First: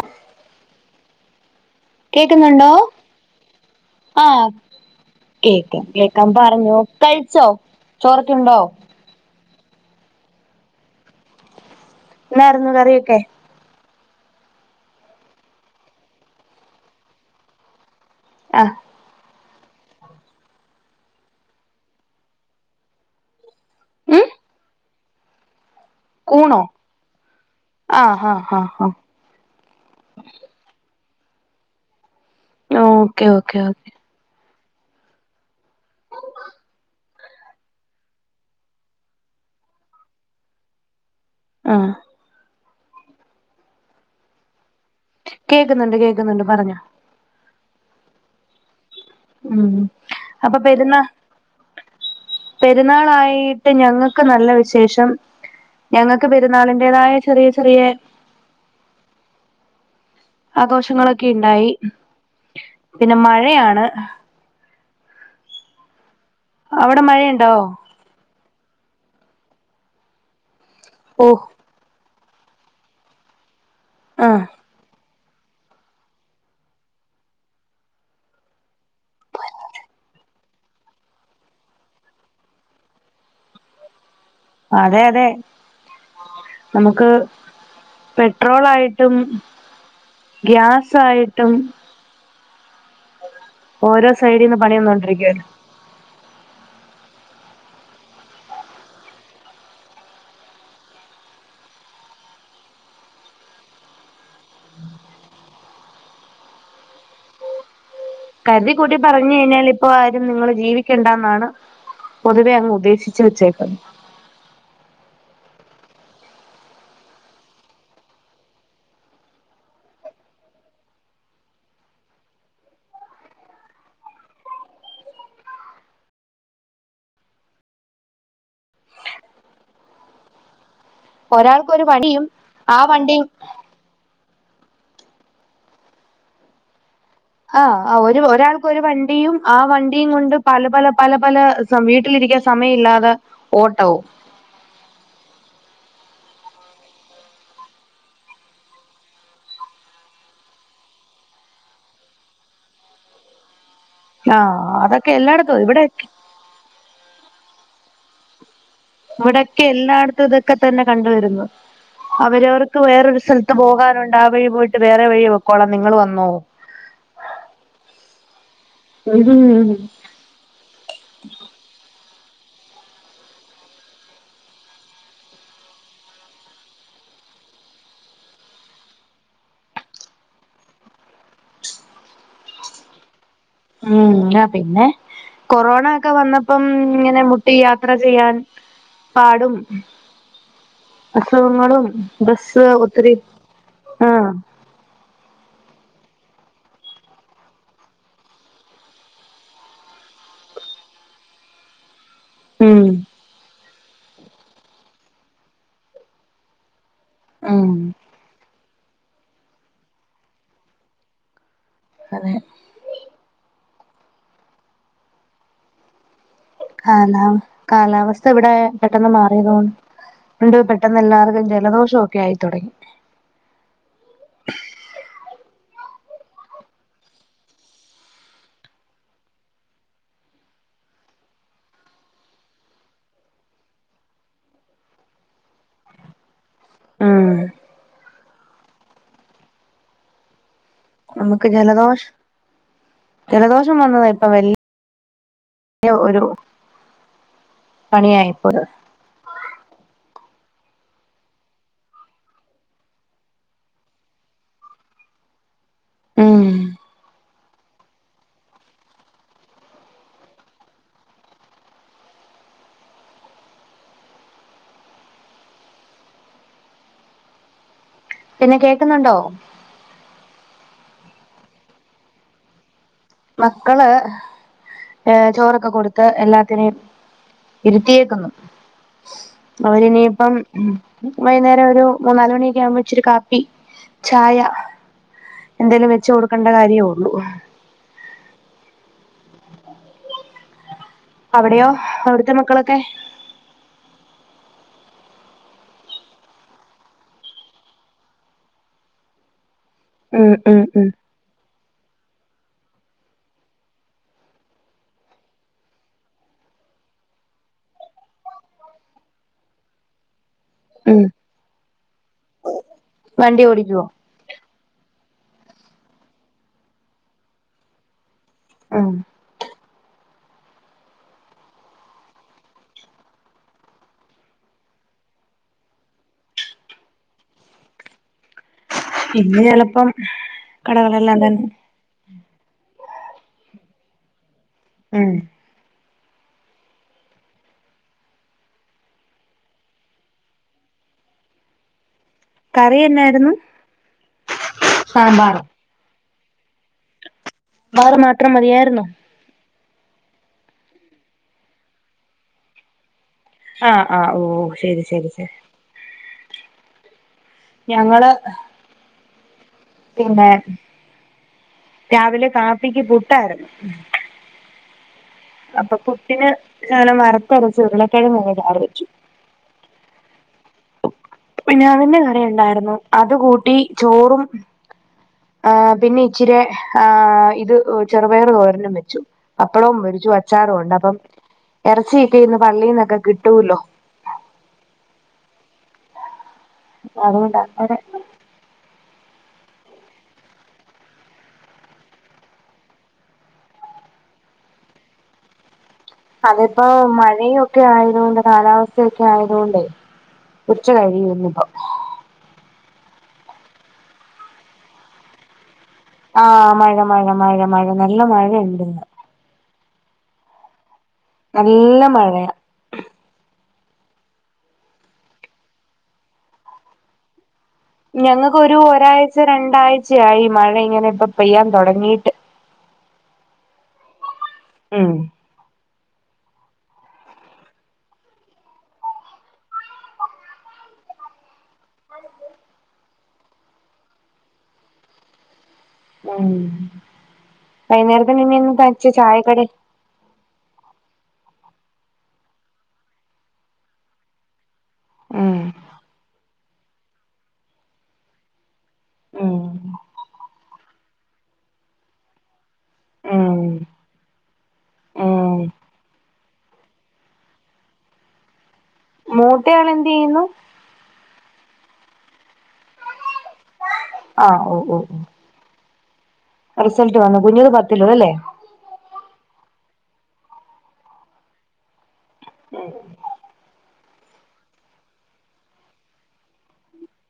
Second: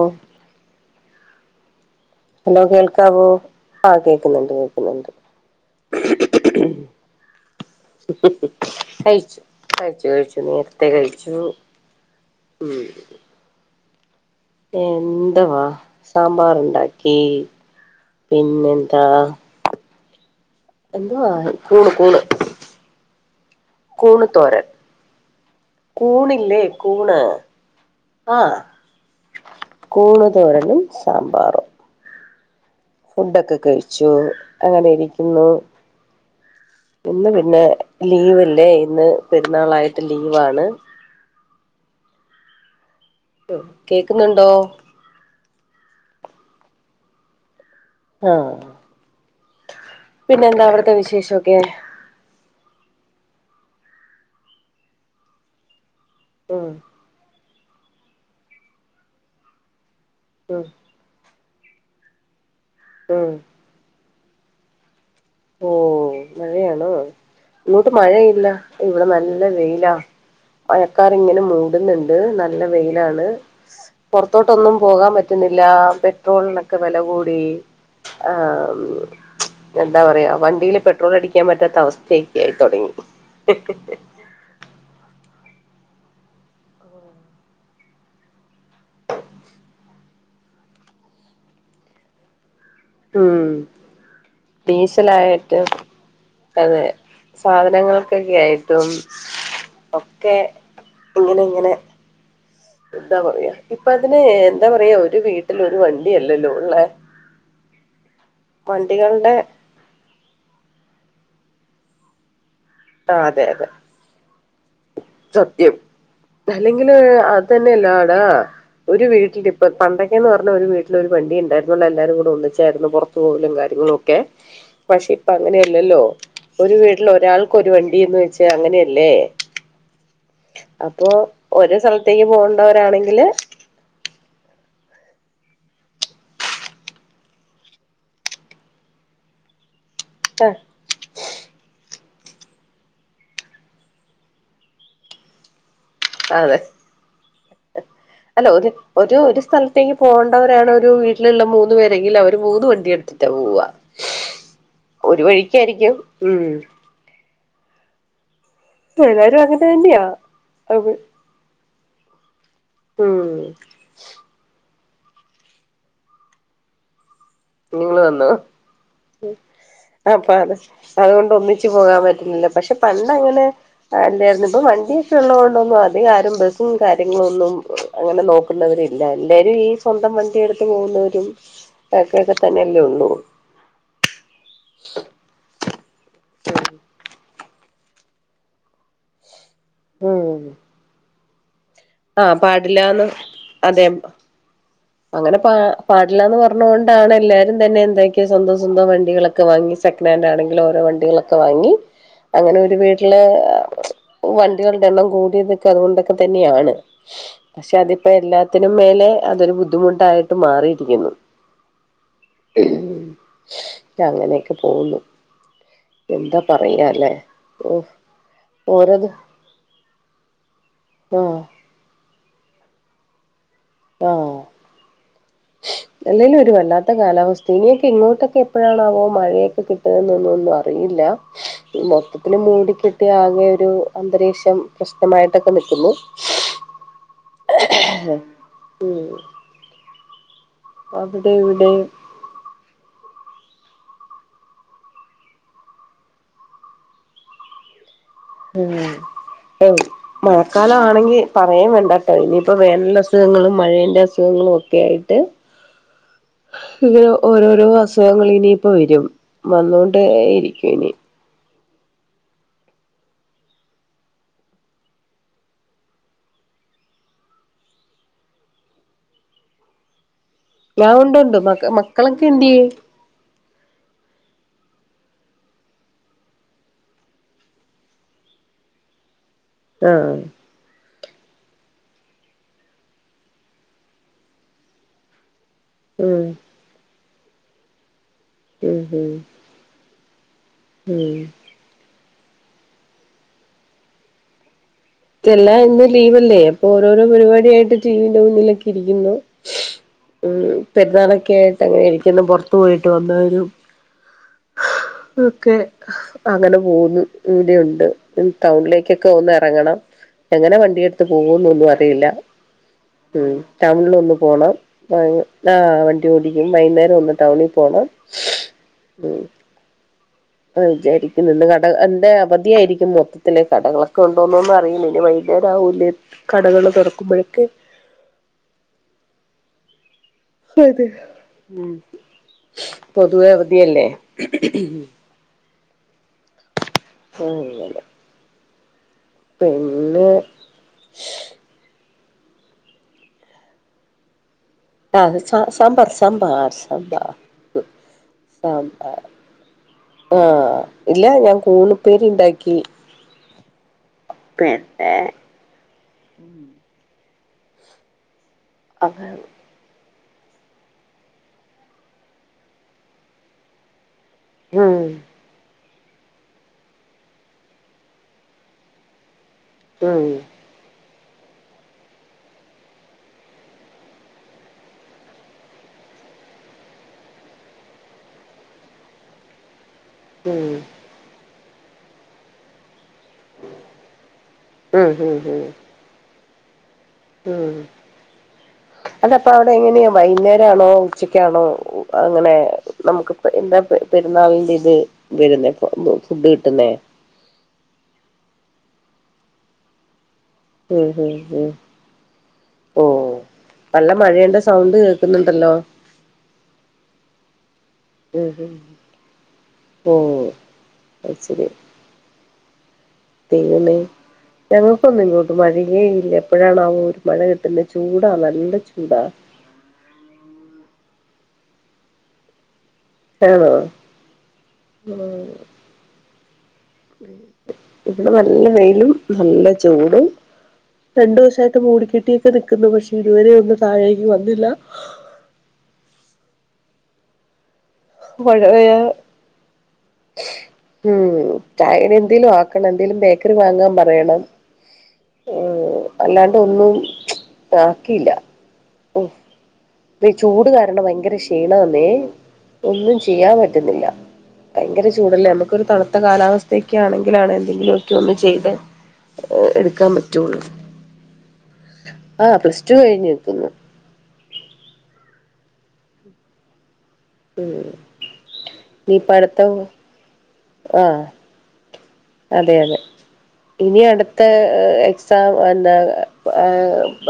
ഓ hello കേക്കുന്നുണ്ടോ കേൾക്കാവോ ആ ആഹ് കേക്കുന്നുണ്ട് കേക്കുന്നുണ്ട് കേക്കാം പറഞ്ഞു കഴിച്ചോ ചോറൊക്കെയുണ്ടോ കഴിച്ചു കഴിച്ചു കഴിച്ചു നേരത്തെ കഴിച്ചു ന്നായിരുന്നു കറിയൊക്കെ എന്ത് വ സാമ്പാറുണ്ടാക്കി ആഹ് പിന്നെന്താ എന്തുവാ കൂണ് കൂണ് ഉം കൂണ് തോരൻ കൂണോ കൂണില്ലേ കൂണ് ഹാ ആഹ് ഹാ ഹാ കൂണ് തോരനും സാമ്പാറ് ഓക്കെ ഫുഡൊക്കെ ഓക്കെ ഓക്കെ കഴിച്ചൂ അങ്ങനെ ഇരിക്കുന്നു ഇന്ന് പിന്നെ ലീവലേ ഇന്ന് പെരുന്നാളായിട്ട് ലീവാണ് ആഹ് കേക്കുന്നുണ്ടോ കേക്കുന്നുണ്ട് കേക്കുന്നുണ്ട് പറഞ്ഞോ ആഹ് ഉം അപ്പൊ പിന്നെന്താ അവിടത്തെ പെരുന്നാ വിശേഷൊക്കെ പെരുന്നാളായിട്ട് ഞങ്ങക്ക് നല്ല വിശേഷം ഞങ്ങൾക്ക് ഉം പെരുന്നാളിന്റേതായ ചെറിയ ചെറിയ ഉം ആഘോഷങ്ങളൊക്കെ ഇണ്ടായി പിന്നെ ഉം മഴയാണ് ഓ മഴയാണോ അവിടെ മഴ ഇ ഇങ്ങോട്ട് മഴയില്ല ഇവിടെ നല്ല വെയിലാ ഓഹ് മഴക്കാറിങ്ങനെ മൂടുന്നുണ്ട് ത് നല്ല വെയിലാണ് ആഹ് പൊർത്തോട്ടൊന്നും പോകാൻ പ റ്റുന്നില്ലാ പെട്രോളിനൊക്കെ വില കൂടി ആഹ് ഉം എന്താ പറയാ വണ്ടീല് പെട്രോള് അടിക്കാൻ പറ്റാത്ത അവസ്ഥയി ക്കേയി തൊടങ്ങി അതെ അതെ നമുക്ക് പെട്രോളായിട്ടും ഗ്യാസായിട്ടും ഉം ഓരോ സൈഡിന്ന് പണി വന്നോണ്ടിരിക്കുവ ഡീസലായിട്ട് അതെ സാധനങ്ങൾക്കൊക്കെ ആയിട്ടും ഒക്കെ ഇങ്ങനെ ഇങ്ങനെ എന്താ പറയാ ഇപ്പൊ അതിന് എന്താ പറയാ ഒരു വീട്ടില് ഒരു വണ്ടിയല്ലല്ലോ ഉള്ളേ? കര്തി കൂട്ടി പറഞ് കഴിഞ്ഞാൽ ഇപ്പോ ആ നിങ്ങള് ജീവിക്കണ്ടാന്നാണ് പൊത് തെഅങ്ങ് ആ ഉദ്ദേശിച്ച് അതെ അതെ വച്ചേക്ക സത്യം അല്ലെങ്കില് അതെന്നെല്ലാടാ ഒരു വീട്ടിലിപ്പൊ പണ്ടൊക്കെന്ന് പറഞ്ഞ ഒരു വീട്ടില് ഒരു വണ്ടിണ്ടായിരുന്നുള്ളല്ലാരും കൂടെ ഒന്നിച്ചായിരുന്നു പുറത്തു പോവലും കാര്യങ്ങളൊക്കെ പക്ഷെ ഇപ്പ അങ്ങനെയല്ലല്ലോ ഒരു വീട്ടില് ഒരാൾക്ക് ഒരു വണ്ടിന്ന് വെച്ച് അങ്ങനെയല്ലേ അപ്പൊ ഒരു ഒരാൾക്കൊരു പണിയും സലത്തേക്ക് ആ വണ്ടി പോകണ്ടവരാണെങ്കില് ആഹ് അഹ് ഒരു ഒരാൾക്കൊരു വണ്ടിയും ആ വ ണ്ടീം കൊണ്ട് ആ പല പല പല പല സമ ട്ടിലിരിക്കാൻ സമയില്ലാത ഓട്ടവും അതെ അല്ല ഒരു ഒരു ഒരു സ്ഥലത്തേക്ക് പോവണ്ടവരാണ് ഒരു വീട്ടിലിള്ള മൂന്ന് പേരെങ്കിലു അവര് മൂന്ന് വണ്ടി എടുത്തിട്ടാ പോവ. ആഹ് അതൊക്കെ എല്ലായിടത്തുവ ഇവിടെ ഉം എല്ലാരും അങ്ങനെ ഇവിടെക്കെ തന്നെയാ എല്ലാടത്തു ഇതൊക്കെ തന്നെ അത് കണ്ടുവരുന്നു. അവരവർ ക്ക് വേറൊരു ഉം സലത്ത് പോകാനുണ്ട് ആ വഴി പോ വേറെ വഴി പൊക്കോണം നിങ്ങള് വന്നോ നിങ്ങള് വന്നോ മ്മ് അപ്പ അത് അതുകൊണ്ട് ഒന്നിച്ച് പോകാൻ പറ്റ ഇല്ല പക്ഷെ പണ്ടങ്ങനെ അല്ലയിരുന്നു ഇപ്പൊ വണ്ടിയൊക്കെ ഉള്ളോണ്ടൊന്നും അധികം ആരും ബസ്സും കാര്യങ്ങളൊന്നും അങ്ങനെ നോക്കുന്നവരില്ല എല്ലാരും ഈ സ്വന്തം വണ്ടി എടുത്ത് പോകുന്നവരും ക്കെ തന്നെയല്ലേ ഒള്ളൂ മ്മ് ആ പിന്നെ കൊറോ ക്ക വന്നപ്പം ഇങ്ങനെ മു പി യാത്ര ചെയ്യാൻ പാടും മ്മ് അസുഖങ്ങളും ബസ്സ് ഒത്തിരി അതെ ആഹ് അങ്ങനെ പാ പാടില്ലാന്ന് പറഞ്ഞോണ്ടാണ് എല്ലാരും തന്നെ എന്താക്കിയ സ്വന്തം സ്വന്തം വണ്ടികളക്ക വാങ്ങി സെക്കനാന്റാണെങ്കിലോരോ വണ്ടികളൊക്ക വാങ്ങി അങ്ങനൊരു ഉം വീട്ടില് ആ വണ്ടികളുടെ എണ്ണം കൂ ഇതൊക്ക അതുകൊണ്ടൊക്കെ തന്നെയാണ് ഉം പക്ഷെ അതിപ്പ എല്ലാത്തി ന് മേലെ അതൊരു ബുദ്ധിമുട്ടായിട്ടു മാറിയിരിക്കുന്നു അതെ അങ്ങനെക്ക പോകുന്നു എന്താ പറയാല്ലേ കാലാവ് ഓ കാലാവസ്ഥ ഇവിടെ ഓരോ പെട്ടന്ന് മാറിയതോന്ന് ഉണ്ട് പെട്ടന്ന് ആഹ് എല്ലാർക്കും ജലദോഷോ ക്കെ ആയി തുടങ്ങി ആഹ് അല്ലേലും ഒരു വല്ലാത്ത കാലാവസ്ഥ ഇനിയൊക്കെ ഇങ്ങോട്ടൊക്കെ എപ്പഴാണാവോ മഴേക്കെ കിട്ടുവൊന്നൊന്നും ഒന്നും അറിയില്ല മൊത്തത്തില് മൂടിക്കെട്ടിയാകെ ഒരു അന്തരീക്ഷം പ്രശ്നമായിട്ടൊക്ക നിക്കുന്നു ഉം [inaudible] ഹ് മ്മ് നമുക്ക് അവിടേയിവിടേം ജലദോഷം ജലദോഷം വന്നത് ഇപ്പൊ വല്യ ഒരു പണിയായിപ്പോയത് ഉം എ മഴക്കാലം ആണെങ്കി പറയേം വേണ്ട കേട്ടോ ഇനിയിപ്പോ വേനണ്ട അസുഖങ്ങളും മഴേന്റെ അസുഖങ്ങളും ഒക്കെ ആയിട്ട് ഉം ഇ ഓര ഓരോ അസുഖങ്ങൾ ഇനിയിപ്പ വരും വന്നൊണ്ട ഇരിക്കും ഇനി പിന്നെ കേക്കുന്നുണ്ടോ ഞാ ഉണ്ടുണ്ട് മ മക്കളൊക്കെ എന്തേ മക്കള് ഏ ചോറൊക്കെ കൊടുത്ത് എല്ലാത്തിനെയും ഇരുത്തിയേക്കുന്നു ആഹ് അവരിനിയിപ്പം വൈകുന്നേരം ഒരു മൂന്നാല് മണിയൊക്കെ ആവുമ്പോ ഇച്ചിരി കാപ്പി ചായ എന്തായാലും വെച്ച ഉം കൊടുക്കണ്ട കാര്യമോ [unintelligible] ഉം ഹും അവിടെയോ അ ഇറ്റ മക്കളൊക്കെ ഇതല്ലാ ഇന്ന് ലീവല്ലേ അപ്പൊ ഓരോരോ പരിപാടിയായിട്ട് ടടി വിന്റെ മുന്നിലൊക്കെ ഇരിക്കുന്നു ഉ ഉം ഉം ഉം പെരുന്നാളൊക്കെ ആയിട്ട് അങ്ങനെ പുറത്തു പോയിട്ട് വന്നവരും ഒക്കെ അങ്ങനെ പോകുന്നു ഇടെയുണ്ട് ടൗണിലേക്കൊക്കെ ഒന്ന് ഇറങ്ങണം എങ്ങനെ വണ്ടി ഉം എടുത്ത് പോകൂന്നെന്നും അറിയില്ല ഉം വണ്ടി ഓടിക്കുവോ ടൗണില ഒന്ന് പോണം ആ ആ വണ്ടി ഓടിക്കും വൈകുന്നേരം ഒന്ന് ടൗണിൽ പോണം ഉം അ വിചാരിക്കും നിന്ന് കട എന്റെ അവധിയായിരിക്കും മൊത്തത്തിലെ കടകളൊക്കെ കൊണ്ടോന്നുന്ന് അറിയും ഇനി വൈലേരാവല കടകൾ തുറക്കുമ്പോഴൊക്കെ ഇന്ന് ചെലപ്പം അതെ കടകളെല്ലാം തന്നെ പൊതുവെ അവധിയല്ലേ ഉം ഉ ഇല്ലല്ല പിന്നെ കറി എന്നായിരുന്നു ആ സാ സാമ്പാറ് സാമ്പാർ സാമ്പാർ സാമ്പാർ വേറെ മാത്രം മതിയായിരുന്നോ ആ ഇല്ല ഞാൻ കൂണുപ്പേരി ഇണ്ടാക്കി ആ ആ ഓ ശരി ശരി ശ ഉം ഞങ്ങള് അതെ പിന്നെ രാവിലെ കാപ്പിക്ക് പുട്ടായിരുന്നു ഉം അപ്പൊ പുട്ടിന് ഞാന് വറുത്തരച്ച ഉരുളക്കിഴങ്ങ് ചാറു വച്ചു. ഉം പിന്നെ അതിന്റെ കറിയുണ്ടായിരുന്നു. അത് കൂട്ടി ചോറും ആ പിന്നെ ഇച്ചിരി ആ ഇത് ചെറുപയർ തോരനും വെച്ചു. പ്പടം പൊരിച്ചു ഉം അച്ചാറുമുണ്ട് അപ്പം ഇറച്ചി കിട്ടീന്ന് പള്ളിന്നൊക്കെ കിട്ടൂല്ലോ ഉം ഉം ഉം അതുകൊണ്ടാ അവരെ അതപ്പോ അവിടെ എങ്ങനെയാ വൈകുന്നേരം ആണോ ഉച്ചക്കാണോ അങ്ങനെ നമുക്ക് എന്താ പെരുന്നാളിന്റെ ഇത് വരുന്നേ? ഫുഡ് അതിപ്പോ കിട്ടുന്നേ മഴയും ഒക്കെ ആയതോണ്ട് കാലാവസ്ഥ ഒക്കെ ആയതോണ്ടേ ഉച്ച ഉം കഴിയും ഉം ഇന്നിപ്പോ. ഉം ഓ നല്ല മഴേന്റെ സൗണ്ട് കേൾക്കുന്നുണ്ടല്ലോ. ആഹ് മഴ മഴ മഴ മഴ നല്ല മഴ ഇണ്ടിന്ന്. ഓഹ് നല്ല മഴയാ. ദൈവമേ ഞങ്ങൾക്കൊന്നും ഇങ്ങോട്ട് മഴയേ ഇല്ല എപ്പോഴാണാവോ ഒരു മഴ കി ഞങ്ങക്കൊരു ഒരാഴ്ച രണ്ടാഴ്ചയായി മഴ ഇങ്ങനെ ഇപ്പം പെയ്യാൻ തൊടങ്ങീട്ട്. ആണോ? ഉം ഇവിടെ നല്ല വെയിലും നല്ല ചൂടും രണ്ടു ദിവസായിട്ട് മൂടിക്കെട്ടിയൊക്കെ നിക്കുന്നു പക്ഷെ ഇതുവരെ ഒന്നും താഴേക്ക് വന്നില്ല ഉം മഴ പെയ്യാ വൈകുന്നേരത്തെ [unintelligible] ചായക്കടയിൽ ഉം ചായക്ക് എന്തേലും ആക്കണം എന്തേലും ബേക്കറി വാങ്ങാൻ പറയണം ഉം അല്ലാണ്ട് ഒന്നും ആക്കി ഇല്ല ഓ ഉം പ്പ ചൂട് കാരണം ഭയങ്കര ഇഷ ചെയ്യണേന്നെ ഒന്നും ചെയ്യാൻ ഉം പറ്റുന്നില്ല ഭയങ്കര ചൂടല്ലേ ഉം നമ്മക്കൊരു തളുത്ത കാലാവസ്ഥയൊക്കെ ആണെങ്കിലാണ് എന്തെങ്കിലുക്കെ ഒന്ന് ചെയ്ത് മൂത്തയാൾ എന്ത് ചെയ്യുന്നു അ [unintelligible] ആ പ്ലസ് ടു കഴിഞ്ഞ് നിക്കുന്നു.... അ [unintelligible] റിസൾട്ട്‌ വന്നു കുഞ്ഞിത് ഉം പത്തിലും അല്ലേ ആ അതേയതേ ഇനി അടുത്ത എക്സാം എന്താ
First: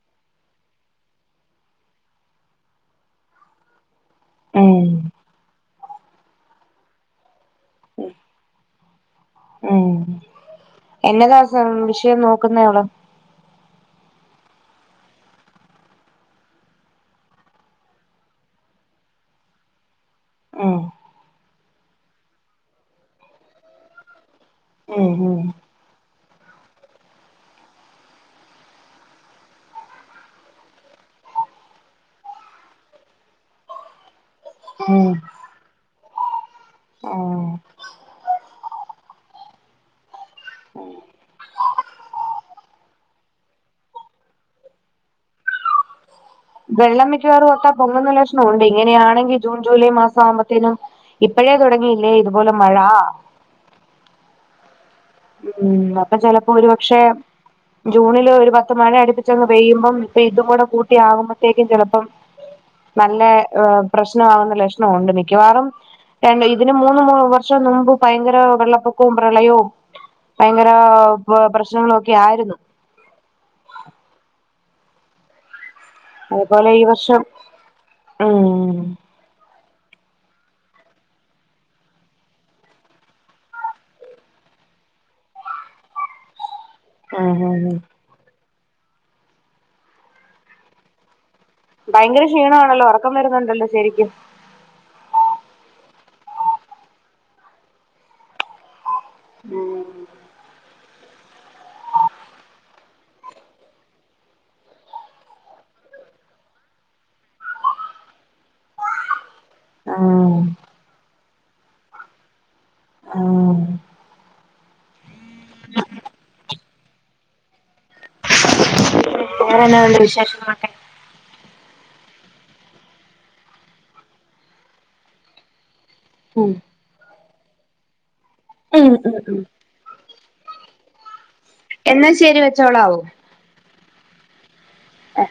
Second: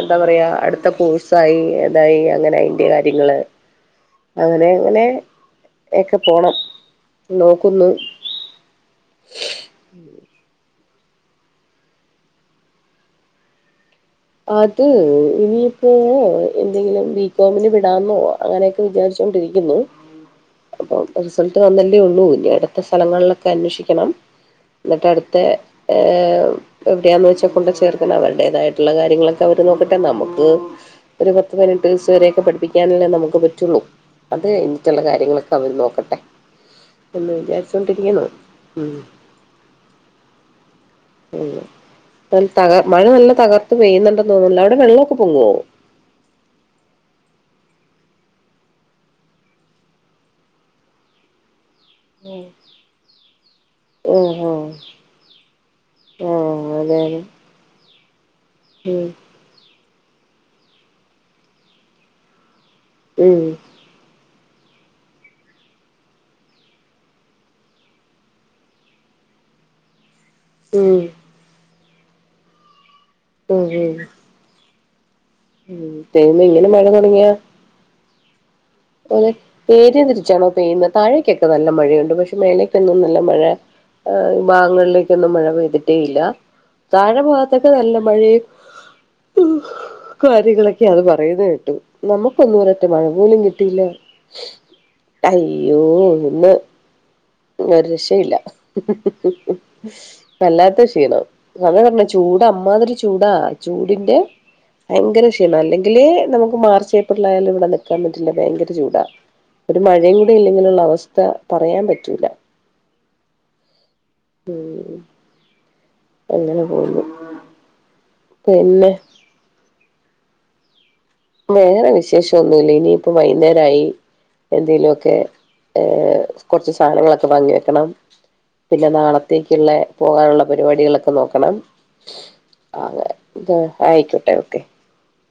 എന്താ പറയാ അടുത്ത കോഴ്സായി അതായി അങ്ങനെ അയിന്റെ കാര്യങ്ങള് അങ്ങനെ ഉം അങ്ങനെ.... ഒക്കെ പോണം നോക്കുന്നു.... ഉം ഉ.... എന്നതാ വിഷയം നോക്കുന്നയാൾ.... അത് ഇനിയിപ്പോ! എന്തെങ്കിലുംബികോമിന് വിടാന്നോ അങ്ങനെയൊക്കെ വിചാരിച്ചുകൊണ്ടിരിക്കുന്നു ഉം അപ്പൊ റിസൾട്ട് വന്നല്ലേ ഉള്ളൂ ഇനി അടുത്ത സ്ഥലങ്ങളിലൊക്കെ അന്വേഷിക്കണം എന്നിട്ട് ഉം അടുത്ത ഉം ഏ എവിടെയാ ന്ന് വെച്ചാ കൊണ്ട് ചേർക്കണം അവളുടേതായിട്ട്, കാര്യങ്ങളൊക്കെ അവര് നോക്കട്ടെ നമുക്ക് ഒരു പത്ത് പതിനെട്ട് ദിവസ വരെയൊക്കെ പഠിപ്പിക്കാനല്ലേ നമുക്ക് പറ്റുള്ളൂ അത് കഴിഞ്ഞിട്ടുള്ള ഉം കാര്യങ്ങളൊക്കെ അവര് നോക്കട്ടെ എന്ന് ആഹ് വിചാരിച്ചൊണ്ടിരിക്കുന്നു. ഉം തക മഴ നല്ല തകർ... അ പെയ്യുന്നുണ്ടെന്ന് തോന്നുന്നുണ്ടല്ലോ. അവിടെ വെള്ളക്കെ പൊങ്ങോ വെള്ളം മിക്കവാറും ഒത്താ പൊങ്ങുന്ന ലക്ഷണം ഉണ്ട്. ഇങ്ങനെയാണെങ്കിൽ ജൂൺ, ജൂലൈ മാസം ആകുമ്പോത്തേനും ഇപ്പോഴേ ഇ [unintelligible] അല്ലേ ഉം ഇതുപോലെ മഴാ.... [unintelligible] ഉം അപ്പൊ ചിലപ്പോ ആഹ് ഒരുപക്ഷെ. അതെതെ ജൂണില് ഒരു പത്ത് മണി ഉം അടിപ്പിച്ചങ് പെയ്യുമ്പം ഇതും കൂടെ കൂട്ടിയാകുമ്പോത്തേക്ക്‌ ചെലപ്പം നല്ല ഉം പ്രശ്നമാവ് ലക്ഷണമുണ്ട് മിക്കവാറും രണ്ട് ഇതിന് മൂന്ന് വർഷം മുമ്പ് ഭയങ്കര വെള്ളപ്പൊക്കവും പ്രളയവും.... ഭയങ്കര ഉം പ്രശ്നങ്ങള് ഒക്കെ ആയിരുന്നു.... ഉം.... ഉം തേന്ന് ഇങ്ങനെ അതുപോലെ ഈ മഴ വർഷം തുടങ്ങിയാ.... ഉം ഓല് ഏരിയ തിരിച്ചാണോ പെയ്യുന്നത്. താഴേക്കൊക്കെ നല്ല മഴയുണ്ട് പക്ഷെ മേലേക്കൊന്നും നല്ല മഴ ഭാഗങ്ങളിലേക്കൊന്നും മഴ പെയ്തിട്ടേ ഇല്ല... താഴെ ഉം ഭാഗത്തൊക്കെ ഉം നല്ല മഴയ ഉം കാര്യങ്ങളൊക്കെ അത് പറ പെയ്തു കേട്ട ഭയങ്കര നമുക്കൊന്നും ഒരൊറ്റ ക്ഷീണമാണല്ലോ മഴ ഉറക്കം പോലും കിട്ട.... വരുന്നുണ്ടല്ലോ കിട്ടിയില്ലേ ശരിക്കും അയ്യോ.... ന്ന് ഒരു രക്ഷയില്ല.... വല്ലാത്ത ക്ഷീണം അങ്ങന പറഞ്ഞ ചൂട് അമ്മാതിരി ചൂടാ ചൂടിന്റെ ഭയങ്കര ക്ഷീണം അല്ലെങ്കിലേ നമുക്ക് മാർച്ച് ഏപ്രിൽ യാലും ഇവിടെ നിക്കാൻ പറ്റില്ല ഭയങ്കര ചൂടാ ഒരു മഴയും കൂടി ഉം ഇല്ലെങ്കിലുള്ള അവസ്ഥ പറയാൻ പറ്റൂല ആ ഉം ഓ മ് പിന്നെ വേറെന്നാണ്ട് വിശേഷംമൊക്കെ വേറെ വിശേഷന്നൂല്യ ഇനിയിപ്പ വൈകുന്നേരായി എന്തേലുഒക്കെ ഏ കുറച്ച് സാധനങ്ങളൊക്കെ വാങ്ങിവെക്കണം പിന്നെ നാളത്തേക്കുള്ള പോകാനുള്ള പരിപാടികളൊക്കെ നോക്കണം ക്കണം എന്നാ ശരി വെച്ചോളാവോ അങ്ങനെ ന്ത ആയിക്കോട്ടെ ഓക്കെ ആ